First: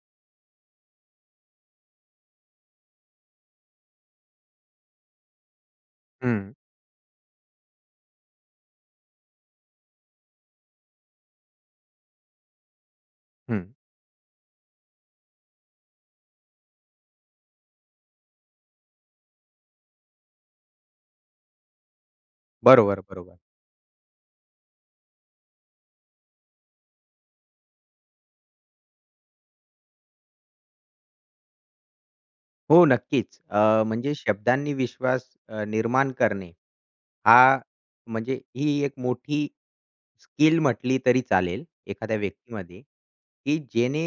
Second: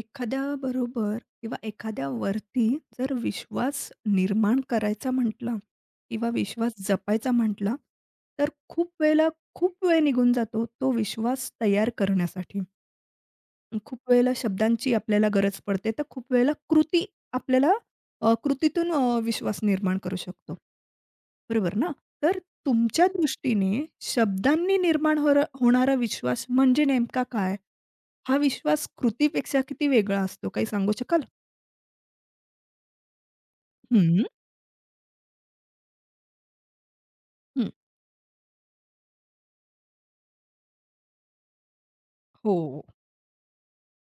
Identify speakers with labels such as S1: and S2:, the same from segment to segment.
S1: एखाद्याबरोबर किंवा एखाद्यावरती जर विश्वास निर्माण करायचा म्हटला किंवा
S2: हं,
S1: विश्वास जपायचा म्हटला, तर खूप वेळेला खूप वेळ निघून जातो तो विश्वास तयार करण्यासाठी.
S2: हं.
S1: खूप वेळेला शब्दांची आपल्याला गरज पडते, तर खूप वेळेला कृती आपल्याला कृतीतून विश्वास निर्माण करू शकतो. बरोबर ना? तर
S2: बरोबर,
S1: तुमच्या
S2: बरोबर.
S1: दृष्टीने शब्दांनी निर्माण होणारा विश्वास म्हणजे नेमका काय? हा विश्वास कृतीपेक्षा किती वेगळा असतो काही सांगू शकाल?
S2: हो, नक्कीच. म्हणजे
S1: हं,
S2: शब्दांनी विश्वास निर्माण करणे हा
S1: हं.
S2: म्हणजे ही एक मोठी स्किल म्हटली तरी चालेल एखाद्या
S1: हो.
S2: व्यक्तीमध्ये, की जेणे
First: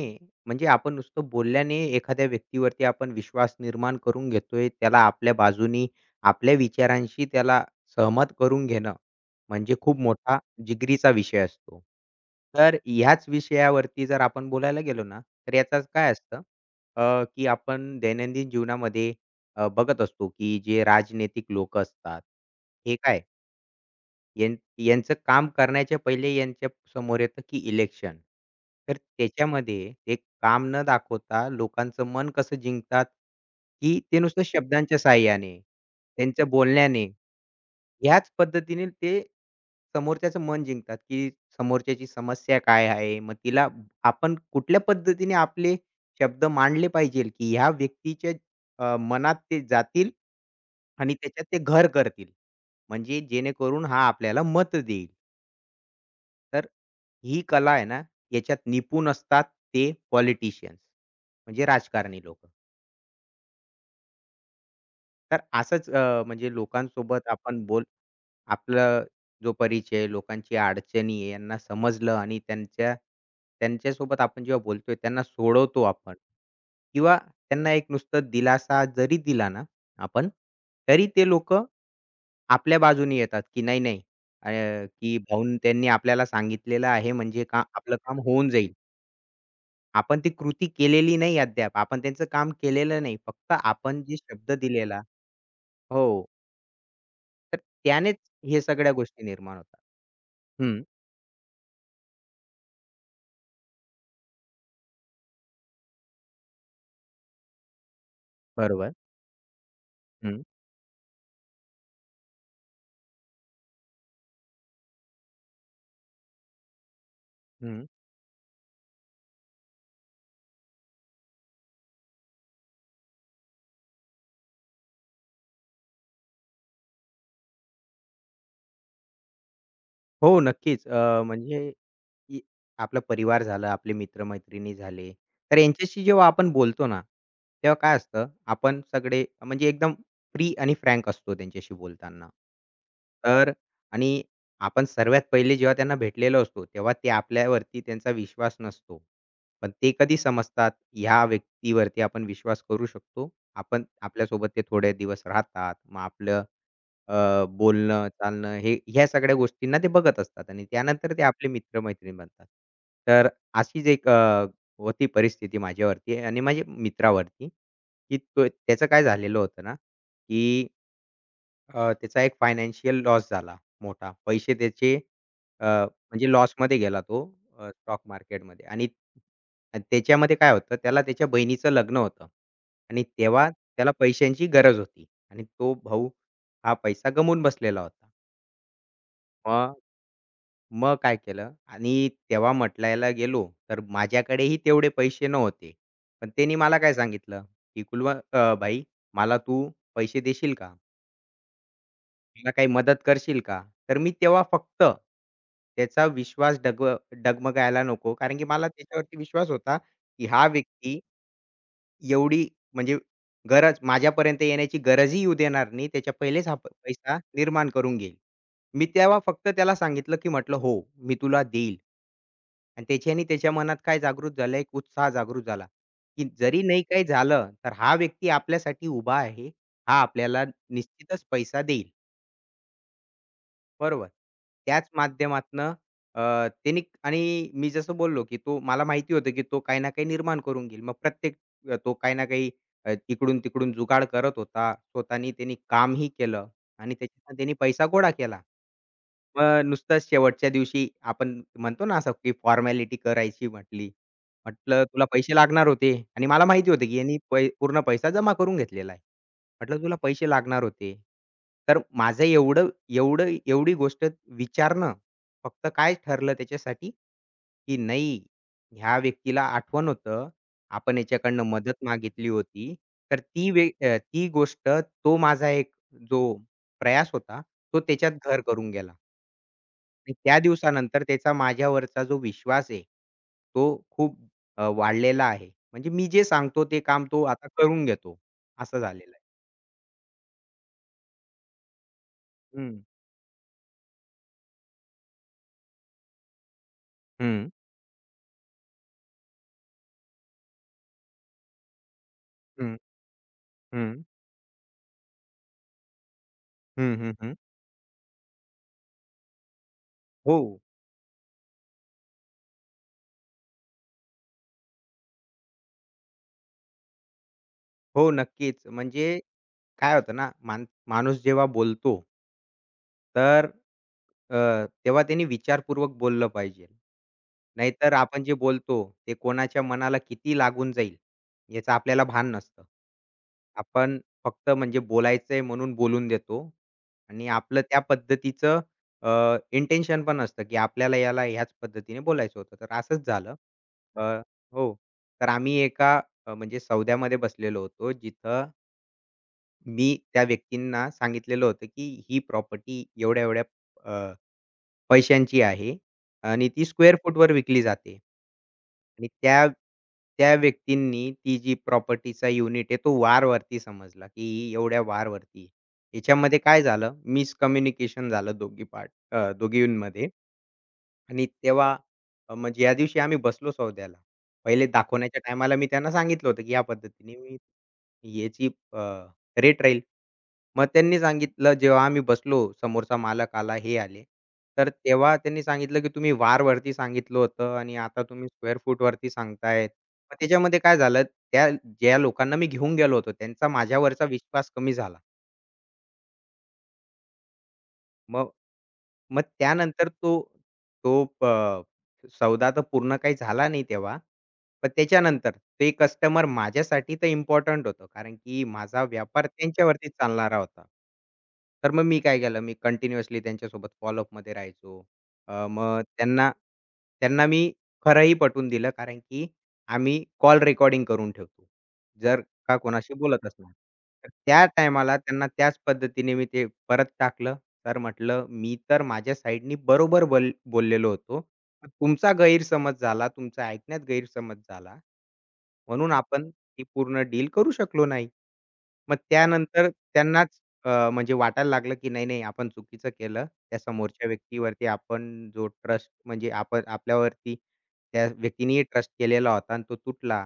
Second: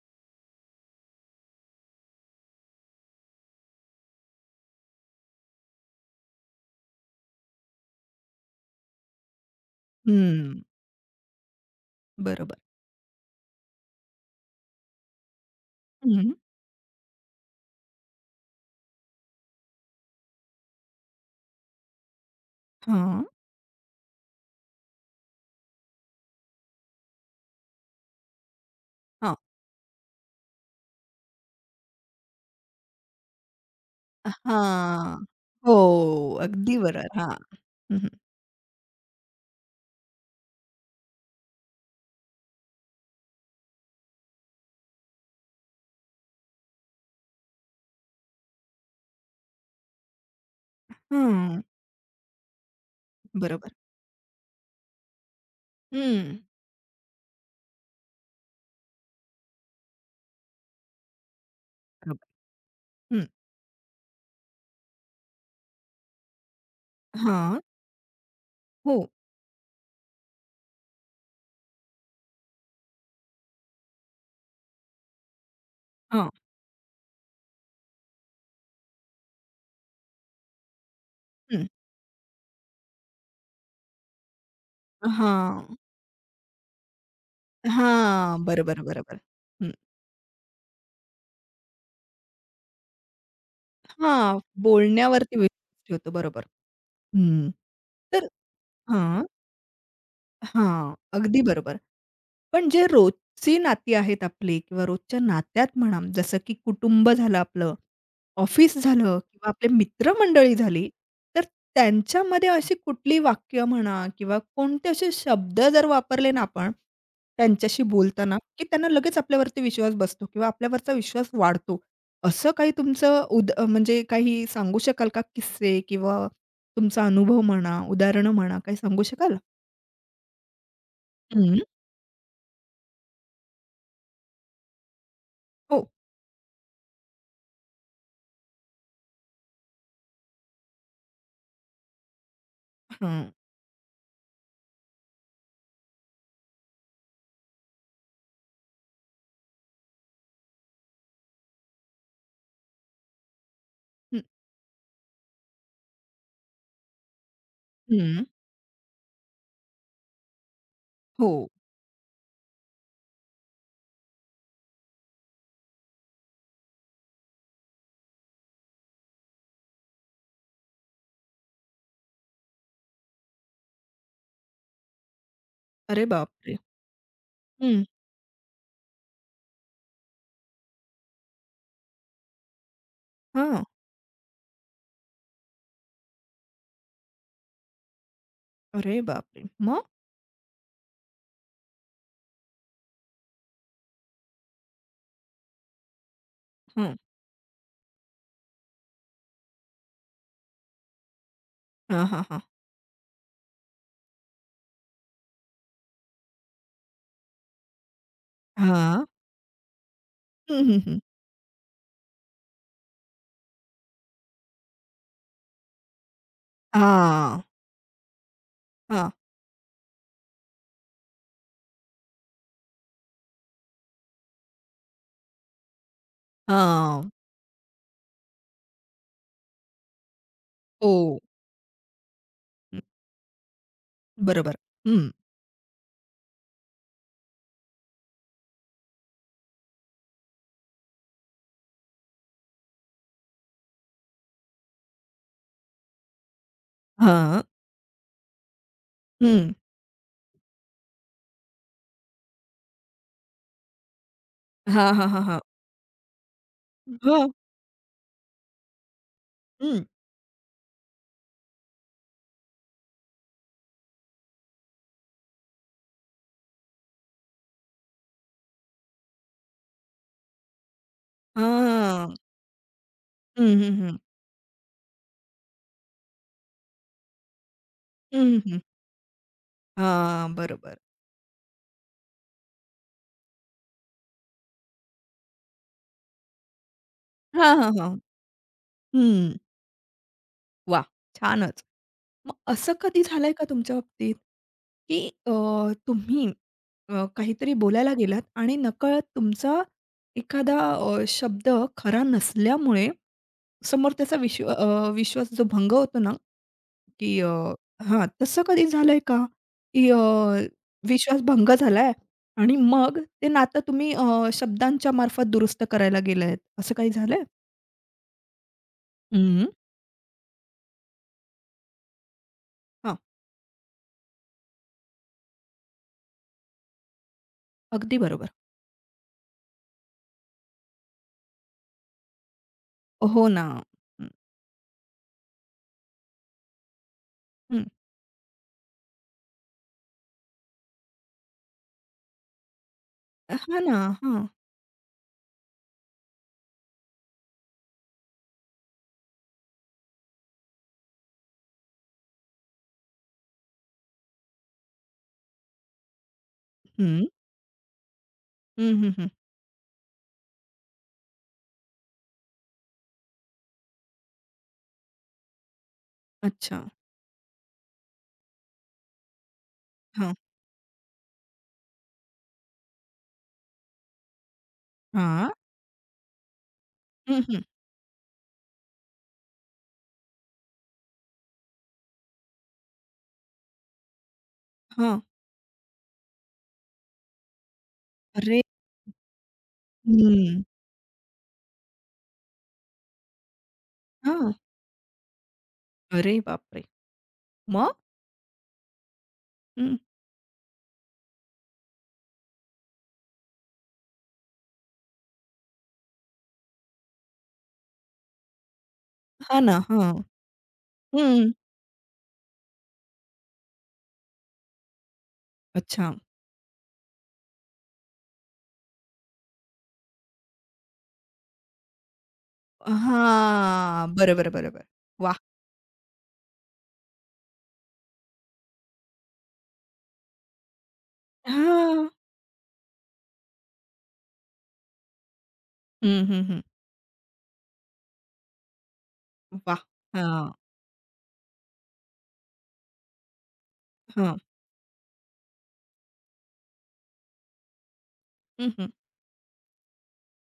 S2: म्हणजे आपण नुसतं बोलल्याने एखाद्या व्यक्तीवरती आपण विश्वास निर्माण करून घेतोय, त्याला आपल्या बाजूनी, आपल्या विचारांशी त्याला सहमत करून घेणं म्हणजे खूप मोठा
S1: हं.
S2: जिगरीचा विषय असतो.
S1: बरोबर.
S2: तर ह्याच विषयावरती जर आपण बोलायला गेलो ना, तर याचाच काय
S1: हं.
S2: असतं, की आपण दैनंदिन जीवनामध्ये बघत असतो, की जे राजनैतिक लोकं असतात, हे काय
S1: हां.
S2: यां यांचं काम करण्याच्या पहिले यांच्या समोर येतं, की इलेक्शन. तर
S1: हां.
S2: त्याच्यामध्ये ते काम न दाखवता लोकांचं मन कसं जिंकतात, की ते नुसतं शब्दांच्या
S1: हां.
S2: साहाय्याने,
S1: हो.
S2: त्यांच्या
S1: अगदी
S2: बोलण्याने.
S1: बरोबर. हां. हं, हं.
S2: याच पद्धतीने ते समोरच्याचं मन जिंकतात, की समोरच्याची समस्या काय आहे? मग तिला आपण कुठल्या पद्धतीने आपले शब्द मांडले पाहिजेल, की ह्या व्यक्तीच्या मनात ते जातील आणि त्याच्यात ते
S1: हं.
S2: घर करतील. म्हणजे
S1: बरोबर.
S2: जेणेकरून हा आपल्याला मतं देईल.
S1: हं.
S2: तर ही कला आहे ना, याच्यात निपुण असतात ते पॉलिटिशियन्स म्हणजे राजकारणी
S1: बरोबर.
S2: लोकं.
S1: हं.
S2: तर असंच म्हणजे लोकांसोबत
S1: हां.
S2: आपण बोल आपला
S1: हो.
S2: जो परिचय, लोकांची अडचणी आहे, यांना समजलं आणि त्यांच्यासोबत आपण जेव्हा बोलतोय, त्यांना सोडवतो आपण
S1: हां.
S2: किंवा त्यांना एक नुसतं दिलासा जरी दिला ना आपण, तरी ते लोकं
S1: हं.
S2: आपल्या बाजूने येतात, की नाही, नाही अ, की भाऊन
S1: हां.
S2: त्यांनी आपल्याला सांगितलेलं आहे, म्हणजे का आपलं काम
S1: हां.
S2: होऊन जाईल.
S1: बरोबर, बरोबर. हं.
S2: आपण ती कृती केलेली नाही अद्याप. आपण त्यांचं काम केलेलं नाही. फक्त आपण जे
S1: हां.
S2: शब्द दिलेला
S1: बोलण्यावरती विश्वास ठेवतो.
S2: हो,
S1: बरोबर. हं.
S2: तर त्यानेच
S1: तर
S2: हे सगळ्या
S1: हां.
S2: गोष्टी निर्माण होतात. हं,
S1: हां. अगदी बरोबर. पण जे रोजची नाती आहेत आपली किंवा रोजच्या नात्यात म्हणा, जसं की कुटुंब झालं आपलं, ऑफिस
S2: बरोबर.
S1: झालं किंवा आपले
S2: हं.
S1: मित्रमंडळी झाली, तर त्यांच्यामध्ये अशी कुठली वाक्य म्हणा किंवा कोणते असे शब्द जर वापरले ना आपण, त्यांच्याशी
S2: हं.
S1: बोलताना, की त्यांना लगेच आपल्यावरती विश्वास बसतो किंवा आपल्यावरचा विश्वास वाढतो. असं काही तुमचं म्हणजे काही सांगू शकाल का किस्से किंवा तुमचा अनुभव म्हणा, उदाहरणं म्हणा, काही सांगू शकाल?
S2: हो, नक्कीच.
S1: हं.
S2: म्हणजे की आपला परिवार झाला, आपले मित्र-मैत्रिणी झाले, तर
S1: हो.
S2: यांच्याशी जेव्हा आपण बोलतो ना, तेव्हा काय असतं, आपण सगळे म्हणजे एकदम फ्री आणि फ्रँक असतो त्यांच्याशी बोलताना.
S1: हं.
S2: तर आणि आपण सर्वात पहिले जेव्हा त्यांना भेटलेलो असतो, तेव्हा ते आपल्यावरती त्यांचा विश्वास नसतो. पण ते कधी समजतात, ह्या व्यक्तीवरती आपण विश्वास करू शकतो. आपण आपल्यासोबत ते थोडे दिवस राहतात. मग आपलं
S1: हं,
S2: बोलणं,
S1: हं.
S2: चालणं हे ह्या सगळ्या गोष्टींना ते बघत असतात आणि त्यानंतर ते
S1: हो.
S2: आपले मित्र-मैत्रीण बनतात. तर अशीच एक होती परिस्थिती माझ्यावरती आणि माझ्या मित्रावरती, की तो त्याचं काय झालेलं होतं ना, की त्याचा एक फायनान्शियल लॉस झाला मोठा. पैसे त्याचे
S1: अरे
S2: म्हणजे
S1: बापरे!
S2: लॉसमध्ये गेला तो
S1: हं.
S2: स्टॉक मार्केटमध्ये आणि आणि त्याच्यामध्ये काय होतं, त्याला त्याच्या बहिणीचं लग्न होतं आणि तेव्हा
S1: हां.
S2: त्याला पैशांची गरज होती आणि तो भाऊ हा पैसा गमावून बसलेला होता.
S1: अरे बापरे!
S2: मग
S1: मग?
S2: मग काय केलं आणि तेव्हा म्हटलायला गेलो, तर माझ्याकडेही तेवढे पैसे नव्हते. पण त्यांनी मला काय
S1: हं.
S2: सांगितलं, की "कुलवा भाई मला तू पैसे देशील का?"
S1: हां, हां, हां.
S2: मला काही मदत करशील का? तर मी तेव्हा फक्त त्याचा विश्वास डगमगायला नको. कारण की मला
S1: हां.
S2: त्याच्यावरती विश्वास होता, की हा
S1: हं, हं, हं.
S2: व्यक्ती एवढी म्हणजे गरज माझ्यापर्यंत येण्याची गरजही येऊ देणार नाही. त्याच्या पहिलेच हा पैसा
S1: हां,
S2: निर्माण करून घेईल. मी
S1: हां,
S2: तेव्हा फक्त त्याला सांगितलं, की म्हटलं, "हो, मी तुला देईल." आणि त्याच्याने त्याच्या मनात काय जागृत झालं, एक उत्साह जागृत झाला, की जरी नाही काही
S1: हां.
S2: झालं, तर हा व्यक्ती आपल्यासाठी उभा आहे. हा आपल्याला
S1: हो.
S2: निश्चितच पैसा देईल.
S1: हं.
S2: बरोबर.
S1: बरोबर.
S2: त्याच
S1: हं.
S2: माध्यमातनं अ, त्यांनी आणि मी जसं बोललो, की तो मला माहिती होतं, की तो काही ना काही निर्माण करून घेईल. मग प्रत्येक तो काही ना काही इकडून-तिकडून जुगाड करत होता. स्वतःनी त्यांनी कामही केलं आणि त्याच्यातनं
S1: हां.
S2: त्यांनी पैसा गोळा केला.
S1: हं.
S2: मग नुसतं शेवटच्या दिवशी आपण म्हणतो ना असं की फॉर्मॅलिटी करायची म्हटली. म्हटलं
S1: हां,
S2: तुला
S1: हां, हां,
S2: पैसे
S1: हां.
S2: लागणार होते आणि मला माहिती होतं की यांनी
S1: हां.
S2: पूर्ण पैसा जमा करून घेतलेला आहे. म्हटलं
S1: हं.
S2: तुला पैसे लागणार होते. तर माझं एवढं एवढं एवढी गोष्ट विचारणं फक्त काय ठरलं त्याच्यासाठी, की नाही ह्या व्यक्तीला आठवण होतं, आपण याच्याकडनं मदत
S1: हां.
S2: मागितली होती. तर
S1: हं, हं, हं.
S2: ती गोष्ट तो माझा एक जो प्रयास होता, तो त्याच्यात
S1: हं, हं,
S2: घर
S1: हं.
S2: करून गेला. आणि
S1: हां,
S2: त्या
S1: बरोबर.
S2: दिवसानंतर त्याचा माझ्यावरचा जो विश्वास आहे, तो खूप वाढलेला आहे. म्हणजे मी जे सांगतो ते काम तो आता
S1: हां, हां,
S2: करून
S1: हां.
S2: घेतो. असं झालेलं आहे.
S1: हं. वाह! छानच. मग असं
S2: हं.
S1: कधी झालंय का तुमच्या बाबतीत, की तुम्ही
S2: हं,
S1: काहीतरी बोलायला गेलात आणि नकळत तुमचा एखादा शब्द खरा
S2: हं,
S1: नसल्यामुळे
S2: हं,
S1: समोर त्याचा विश्वास जो भंग होतो ना,
S2: हं, हं,
S1: की
S2: हं.
S1: हां, तसं कधी झालंय का? की
S2: हो,
S1: विश्वास भंग झालाय आणि मग ते नातं तुम्ही शब्दांच्या मार्फत दुरुस्त करायला गेलायत, असं काही झालंय?
S2: हो, नक्कीच. म्हणजे
S1: हं,
S2: काय होतं ना, मान माणूस जेव्हा बोलतो
S1: हां,
S2: तर अ, तेव्हा त्यांनी विचारपूर्वक बोललं पाहिजे. नाहीतर
S1: अगदी
S2: आपण
S1: बरोबर.
S2: जे बोलतो ते कोणाच्या मनाला किती लागून जाईल याचं आपल्याला भान नसतं.
S1: हो ना.
S2: आपण
S1: हं,
S2: फक्त म्हणजे बोलायचंय म्हणून बोलून देतो आणि आपलं
S1: हं.
S2: त्या पद्धतीचं इंटेन्शन पण असतं, की आपल्याला याला ह्याच पद्धतीने बोलायचं होतं. तर असंच झालं.
S1: हां ना.
S2: अ,
S1: हां.
S2: हो. तर आम्ही एका म्हणजे सौद्यामध्ये बसलेलो होतो जिथं मी त्या व्यक्तींना सांगितलेलं होतं, की ही प्रॉपर्टी एवढ्या-एवढ्या अ, पैशांची आहे आणि ती स्क्वेअर
S1: हं.
S2: फूटवर विकली जाते.
S1: हं, हं, हं.
S2: आणि त्या त्या व्यक्तींनी ती जी प्रॉपर्टीचा युनिट आहे तो वारवरती समजला, की ही एवढ्या वारवरती आहे. याच्यामध्ये
S1: अच्छा.
S2: काय झालं मिसकम्युनिकेशन झालं दोघींमध्ये
S1: हां.
S2: आणि तेव्हा म्हणजे या दिवशी आम्ही बसलो सौद्याला. पहिले दाखवण्याच्या
S1: हां.
S2: टायमाला मी त्यांना सांगितलं होतं, की या पद्धतीने
S1: हं,
S2: मी
S1: हं.
S2: याची रेट राहील. मग त्यांनी सांगितलं जेव्हा आम्ही बसलो, समोरचा मालक आला, हे आले. तर
S1: हां.
S2: तेव्हा त्यांनी सांगितलं, की तुम्ही वारवरती सांगितलं होतं आणि आता तुम्ही
S1: अरे!
S2: स्क्वेअर फूटवरती सांगताय. मग
S1: हं.
S2: त्याच्यामध्ये काय झालं, त्या ज्या लोकांना मी घेऊन गेलो होतो त्यांचा माझ्यावरचा
S1: हां.
S2: विश्वास कमी झाला.
S1: अरे बापरे! मग?
S2: मग मग
S1: हं.
S2: त्यानंतर तो तो प सौदा तर पूर्ण काही झाला नाही तेव्हा. पण त्याच्यानंतर ते कस्टमर माझ्यासाठी तर इम्पोर्टंट होतं. कारण की माझा व्यापार
S1: हां ना. हां.
S2: त्यांच्यावरती चालणारा होता.
S1: हं.
S2: तर मग मी काय केलं, मी कंटिन्युअसली त्यांच्यासोबत फॉलोअपमध्ये राहायचो. मग
S1: अच्छा.
S2: त्यांना त्यांना मी खरंही पटवून दिलं. कारण की आम्ही कॉल रेकॉर्डिंग करून ठेवतो. जर का कोणाशी बोलत असणार.
S1: हां.
S2: तर
S1: बरं,
S2: त्या
S1: बरं,
S2: टायमाला
S1: वाह!
S2: त्यांना त्याच पद्धतीने मी ते परत टाकलं तर म्हटलं, "मी तर माझ्या साइडनी बरोबर बोललेलो होतो. पण
S1: हां.
S2: तुमचा गैरसमज झाला, तुमचा ऐकण्यात गैरसमज झाला, म्हणून
S1: हं, हं,
S2: आपण
S1: हं.
S2: ही पूर्ण डील करू शकलो नाही." मग
S1: वाह!
S2: त्यानंतर
S1: हां.
S2: त्यांनाच म्हणजे वाटायला लागलं, की नाही, नाही, आपण चुकीचं केलं. त्या समोरच्या
S1: हां.
S2: व्यक्तीवरती आपण जो ट्रस्ट म्हणजे आपण आपल्यावरती त्या
S1: हं,
S2: व्यक्तीनेही
S1: हं.
S2: ट्रस्ट केलेला होता आणि तो तुटला.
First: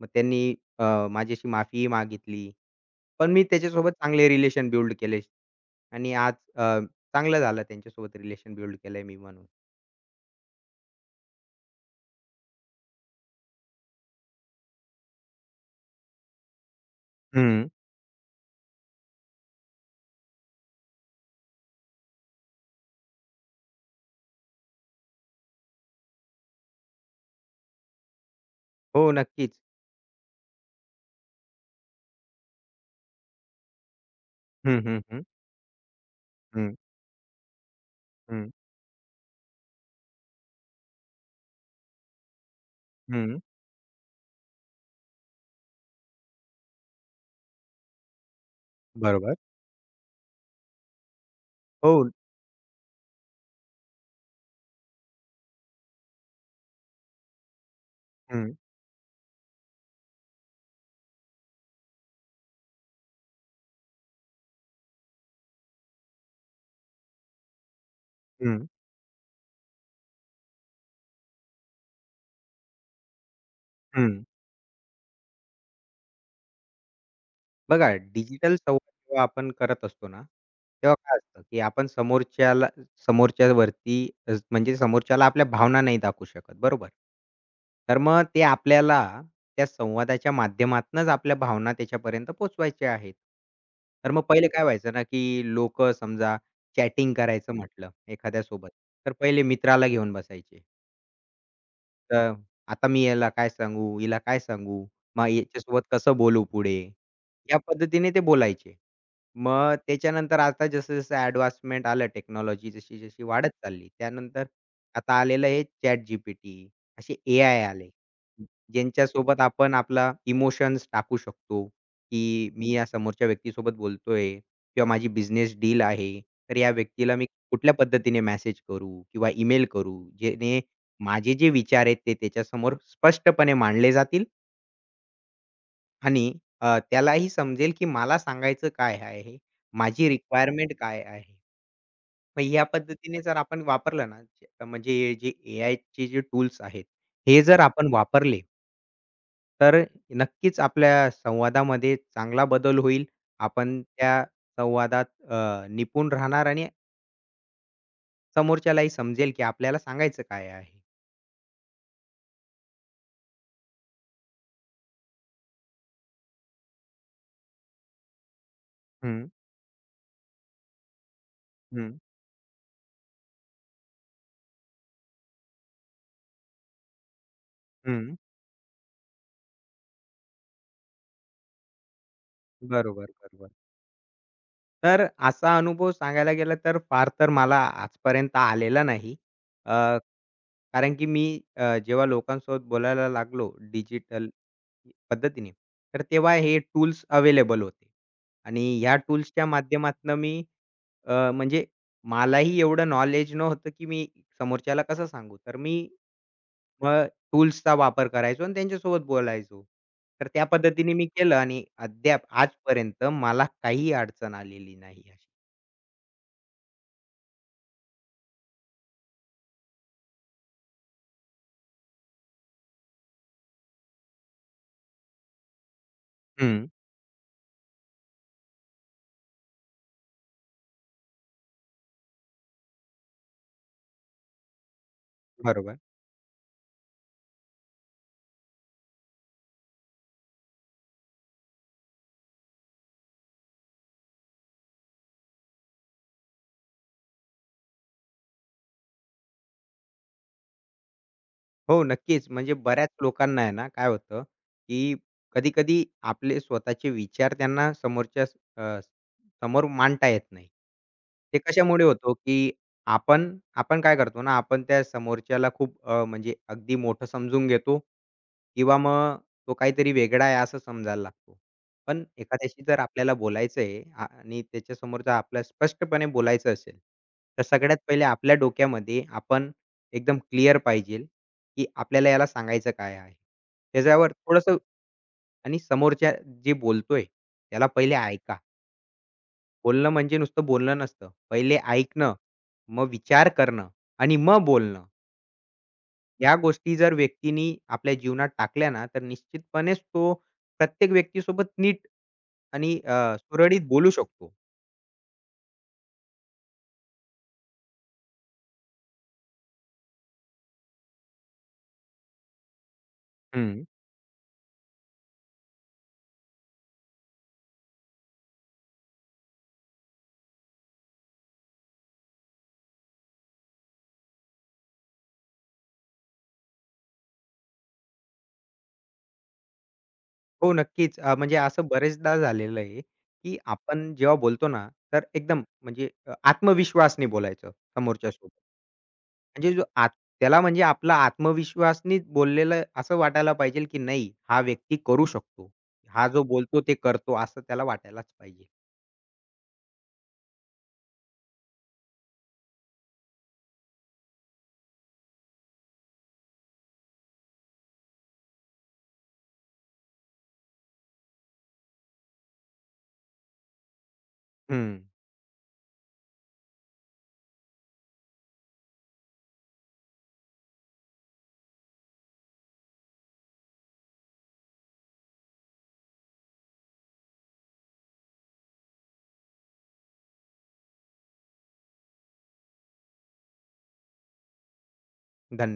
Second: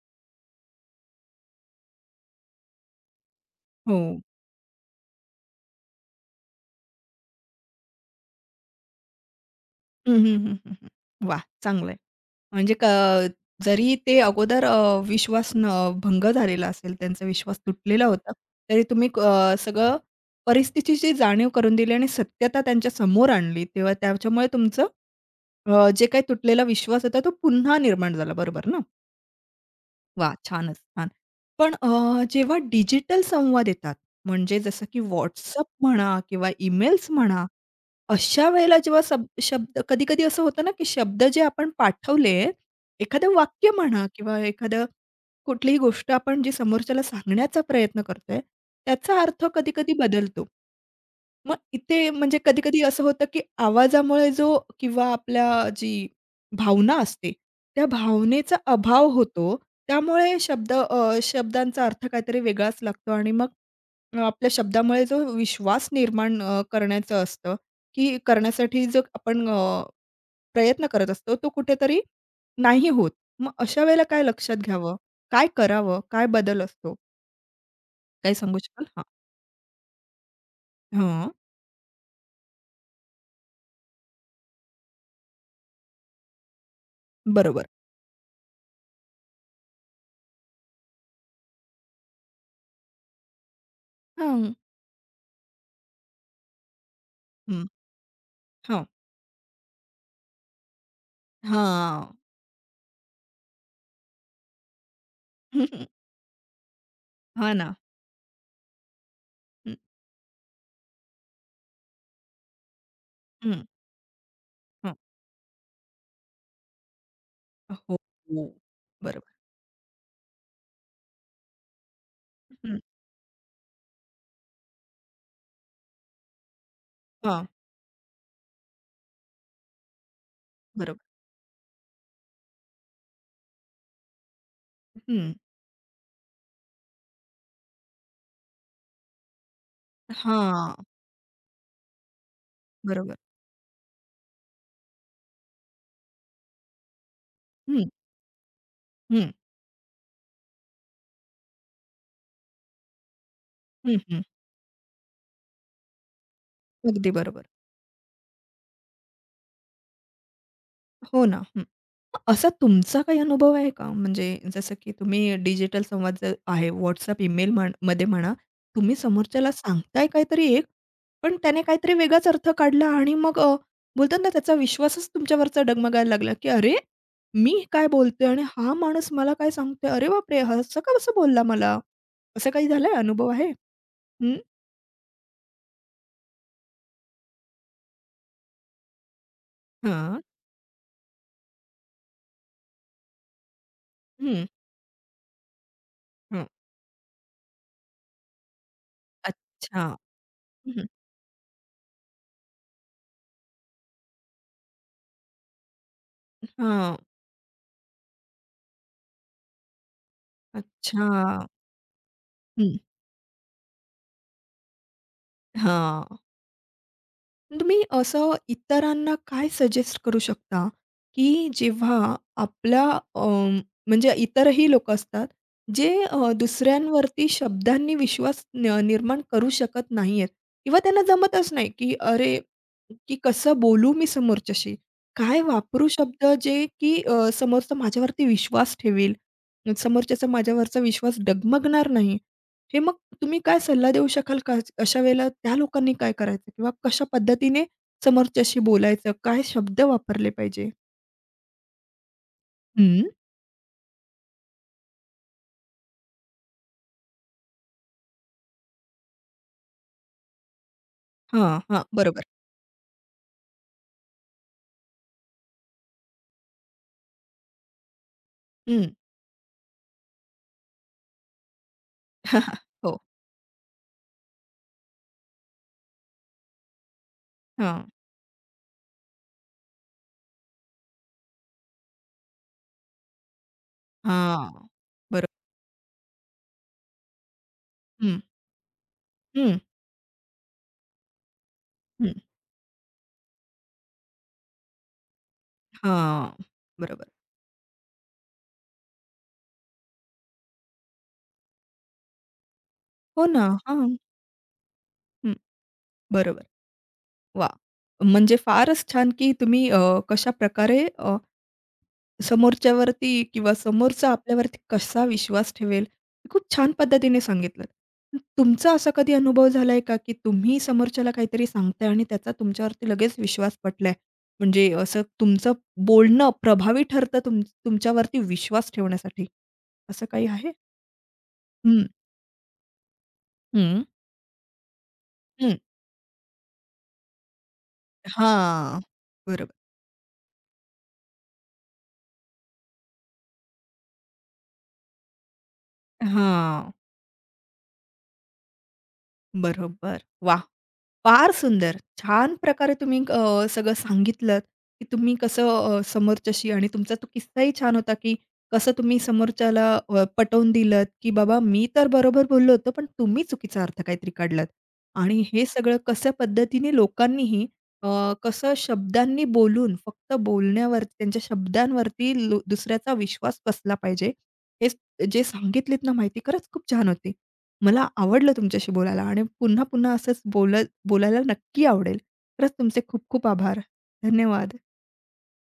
S2: मग त्यांनी अ, माझ्याशी माफीही मागितली. पण मी त्याच्यासोबत
S1: हो.
S2: चांगले रिलेशन बिल्ड केले आणि आज चांगलं झालं त्यांच्यासोबत रिलेशन बिल्ड केलंय मी म्हणून.
S1: हं, हं, हं, हं, हं. वाह! चांगलं आहे. म्हणजे जरी ते अगोदर विश्वास भंग झालेला असेल, त्यांचा विश्वास
S2: हं.
S1: तुटलेला होता, तरी तुम्ही सगळं परिस्थितीची जाणीव करून दिली आणि सत्यता त्यांच्या समोर आणली. तेव्हा त्याच्यामुळे तुमचं जे काही तुटलेला विश्वास होता, तो पुन्हा निर्माण झाला. बरोबर ना?
S2: हो, नक्कीच.
S1: वाह! छानच छान. पण जेव्हा डिजिटल संवाद येतात, म्हणजे
S2: हं,
S1: जसं की
S2: हं, हं.
S1: WhatsApp म्हणा किंवा
S2: हं,
S1: ईमेल्स म्हणा अशा
S2: हं,
S1: वेळेला जेव्हा शब्द कधी-कधी असं होतं ना, की शब्द जे आपण पाठवले, एखादं
S2: हं.
S1: वाक्य म्हणा किंवा एखादं कुठलीही गोष्ट आपण जी समोरच्याला सांगण्याचा प्रयत्न करतोय, त्याचा
S2: बरोबर.
S1: अर्थ कधी-कधी बदलतो. मग इथे
S2: हो.
S1: म्हणजे कधी-कधी असं होतं, की आवाजामुळे जो किंवा आपल्या जी भावना असते, त्या
S2: हं,
S1: भावनेचा अभाव होतो. त्यामुळे शब्दांचा अर्थ काहीतरी वेगळाच लागतो आणि मग आपल्या शब्दामुळे जो विश्वास करण्याचं असतं, की
S2: हं,
S1: करण्यासाठी जो आपण प्रयत्न करत असतो, तो कुठेतरी नाही होत. मग अशा वेळेला
S2: हं.
S1: काय लक्षात घ्यावं? काय करावं? काय बदल असतो?
S2: बघा,
S1: काय
S2: डिजिटल
S1: सांगू
S2: संवाद
S1: शकाल? हां.
S2: जेव्हा आपण करत असतो ना, तेव्हा काय
S1: हां.
S2: असतं, की आपण समोरच्याला समोरच्यावरती म्हणजे समोरच्याला आपल्या भावना नाही दाखवू शकत, बरोबर?
S1: बरोबर.
S2: तर मग ते आपल्याला त्या संवादाच्या माध्यमातूनच आपल्या भावना त्याच्यापर्यंत पोहोचवायच्या आहेत. तर मग पहिले
S1: हां.
S2: काय व्हायचं ना, की लोकं समजा चॅटिंग करायचं
S1: हं.
S2: म्हटलं एखाद्यासोबत,
S1: हां.
S2: तर पहिले मित्राला घेऊन बसायचे.
S1: हां.
S2: तर आता मी याला काय सांगू, हिला काय सांगू, मग याच्यासोबत कसं बोलू पुढे?
S1: हां
S2: या
S1: ना.
S2: पद्धतीने ते बोलायचे.
S1: हं,
S2: मग त्याच्यानंतर आता जसं-जसं ॲडव्हान्समेंट आलं टेक्नॉलॉजी जशी-जशी वाढत
S1: हं.
S2: चालली, त्यानंतर
S1: हं.
S2: आता आलेलं हे चॅट जीपीटी, असे एआय आले.
S1: हो, हो. बरोबर.
S2: ज्यांच्यासोबत आपण आपला इमोशन्स टाकू शकतो, की मी
S1: हं.
S2: या समोरच्या व्यक्तीसोबत बोलतोय किंवा माझी बिझनेस डील आहे. तर या व्यक्तीला मी
S1: हां.
S2: कुठल्या पद्धतीने मेसेज करू किंवा ईमेल करू, जेणे
S1: बरोबर.
S2: माझे जे विचार आहेत ते त्याच्यासमोर स्पष्टपणे मांडले जातील
S1: हं.
S2: आणि त्यालाही समजेल, की मला सांगायचं काय आहे, माझी
S1: हां.
S2: रिक्वायरमेंट काय आहे. मग या
S1: बरोबर.
S2: पद्धतीने जर आपण वापरलं ना, जे- म्हणजे हे जे एआयचे जे टूल्स आहेत, हे जर
S1: हं,
S2: आपण वापरले,
S1: हं.
S2: तर नक्कीच आपल्या संवादामध्ये चांगला बदल होईल. आपण
S1: हं, हं.
S2: त्या संवादात निपुण राहणार आणि
S1: अगदी बरोबर.
S2: समोरच्यालाही समजेल, की आपल्याला सांगायचं काय आहे.
S1: हो ना. हं. असा तुमचा काही अनुभव आहे का? म्हणजे जसं की तुम्ही डिजिटल संवाद जो आहे WhatsApp, ईमेल म्हण मध्ये म्हणा, तुम्ही
S2: हं,
S1: समोरच्याला सांगताय काहीतरी एक, पण त्याने काहीतरी
S2: हं,
S1: वेगळाच अर्थ काढला आणि मग बोलतात ना त्याचा विश्वासच तुमच्यावरचा डगमगायला लागला, की "अरे, मी काय
S2: हं.
S1: बोलतोय आणि हा माणूस मला काय सांगतोय? अरे बापरे! हा असं का कसं बोलला मला?" असं काही झालंय?
S2: बरोबर,
S1: अनुभव आहे?
S2: बरोबर.
S1: हं.
S2: तर असा अनुभव सांगायला गेला तर फार तर मला आजपर्यंत आलेला नाही. अ,
S1: हां.
S2: कारण की मी जेव्हा लोकांसोबत बोलायला लागलो डिजिटल
S1: हं,
S2: पद्धतीने, तर तेव्हा
S1: हं.
S2: हे टूल्स अवेलेबल होते. आणि ह्या टूल्सच्या
S1: अच्छा.
S2: माध्यमातनं मी
S1: हं, हं.
S2: म्हणजे मलाही एवढं नॉलेज नव्हतं, की मी समोरच्याला कसं सांगू? तर मी मग टूल्सचा वापर करायचो आणि त्यांच्यासोबत बोलायचो. तर त्या पद्धतीने मी
S1: अच्छा.
S2: केलं आणि अद्याप
S1: हं.
S2: आजपर्यंत मला काही अडचण आलेली नाही अशी.
S1: हां. तुम्ही असं इतरांना काय सजेस्ट करू शकता, की जेव्हा आपला अ, म्हणजे इतरही लोकं असतात, जे
S2: हं.
S1: दुसऱ्यांवरती शब्दांनी विश्वास न निर्माण करू शकत नाहीयेत किंवा त्यांना जमतच नाही, की अरे, की कसं बोलू मी समोरच्याशी? काय
S2: बरोबर.
S1: वापरू शब्द जे की समोरचा माझ्यावरती विश्वास ठेवेल, समोरच्याचा माझ्यावरचा विश्वास डगमगणार नाही? हे मग तुम्ही काय सल्ला देऊ शकाल का? अशा वेळेला त्या लोकांनी काय करायचं किंवा कशा पद्धतीने समोरच्याशी बोलायचं? काय शब्द वापरले पाहिजे?
S2: हो, नक्कीच. म्हणजे बऱ्याच
S1: हं.
S2: लोकांना आहे ना, काय होतं, की कधी-कधी आपले स्वतःचे विचार त्यांना समोर मांडता येत नाही. ते
S1: हां, हां.
S2: कशामुळे होतो,
S1: बरोबर.
S2: की आपण आपण काय करतो ना, आपण त्या समोरच्याला खूप म्हणजे अगदी मोठं समजून घेतो किंवा
S1: हं.
S2: मग तो काहीतरी वेगळा आहे असं समजायला लागतो. पण एखाद्याशी जर
S1: हो.
S2: आपल्याला बोलायचं आहे आणि त्याच्यासमोर जर आपल्याला स्पष्टपणे बोलायचं असेल, तर सगळ्यात
S1: हां.
S2: पहिले आपल्या डोक्यामध्ये आपण एकदम क्लिअर पाहिजे की आपल्याला याला सांगायचं काय आहे? त्याच्यावर थोडंसं
S1: हां.
S2: आणि समोरच्या जे बोलतोय, त्याला पहिले
S1: हं,
S2: ऐका.
S1: हं,
S2: बोलणं म्हणजे नुसतं बोलणं नसतं. पहिले
S1: हं.
S2: ऐकणं, मग विचार करणं आणि मग बोलणं.
S1: हां.
S2: या गोष्टी जर
S1: बरोबर.
S2: व्यक्तीनी आपल्या जीवनात टाकल्या ना, तर निश्चितपणेच तो प्रत्येक व्यक्तीसोबत नीट आणि
S1: हो ना.
S2: सुरळीत
S1: हां.
S2: बोलू शकतो.
S1: हं. बरोबर. वाह! म्हणजे फारच छान की तुम्ही कशाप्रकारे समोरच्यावरती किंवा
S2: हं.
S1: समोरचा आपल्यावरती कसा विश्वास ठेवेल, हे खूप छान पद्धतीने सांगितलंत. तुमचा असा कधी अनुभव झालाय का, की तुम्ही समोरच्याला काहीतरी सांगताय आणि त्याचा तुमच्यावरती लगेच विश्वास पटलाय? म्हणजे असं तुमचं बोलणं प्रभावी ठरतं तुमच्यावरती विश्वास ठेवण्यासाठी, असं काही आहे?
S2: हो, नक्कीच. म्हणजे असं
S1: हं.
S2: बरेचदा झालेलं आहे, की
S1: हं.
S2: आपण जेव्हा बोलतो ना, तर एकदम
S1: हं.
S2: म्हणजे आत्मविश्वासाने बोलायचं समोरच्यासोबत.
S1: हां. बरोबर.
S2: म्हणजे जो आत त्याला म्हणजे आपला आत्मविश्वासनीच बोललेलं असं वाटायला पाहिजे, की नाही हा व्यक्ती करू शकतो. हा जो बोलतो
S1: हां.
S2: ते करतो असं त्याला वाटायलाच पाहिजे.
S1: बरोबर. वाह! फार सुंदर. छान प्रकारे तुम्ही सगळं सांगितलंत, की तुम्ही कसं समोरच्याशी आणि तुमचा तो किस्साही छान होता, की कसं तुम्ही समोरच्याला पटवून दिलत, की बाबा मी तर बरोबर बोललो होतो, पण तुम्ही चुकीचा अर्थ काहीतरी काढलात.
S2: हं.
S1: आणि हे सगळं कशा पद्धतीने लोकांनीही कसं शब्दांनी बोलून, फक्त बोलण्यावरती, त्यांच्या शब्दांवरती दुसऱ्याचा विश्वास बसला पाहिजे. जे सांगितलीत ना माहिती खरंच खूप छान होती. मला आवडलं तुमच्याशी बोलायला आणि पुन्हा-पुन्हा असंच बोलत बोलायला नक्की आवडेल. खरंच तुमचे खूप-खूप आभार. धन्यवाद.
S2: धन्यवाद.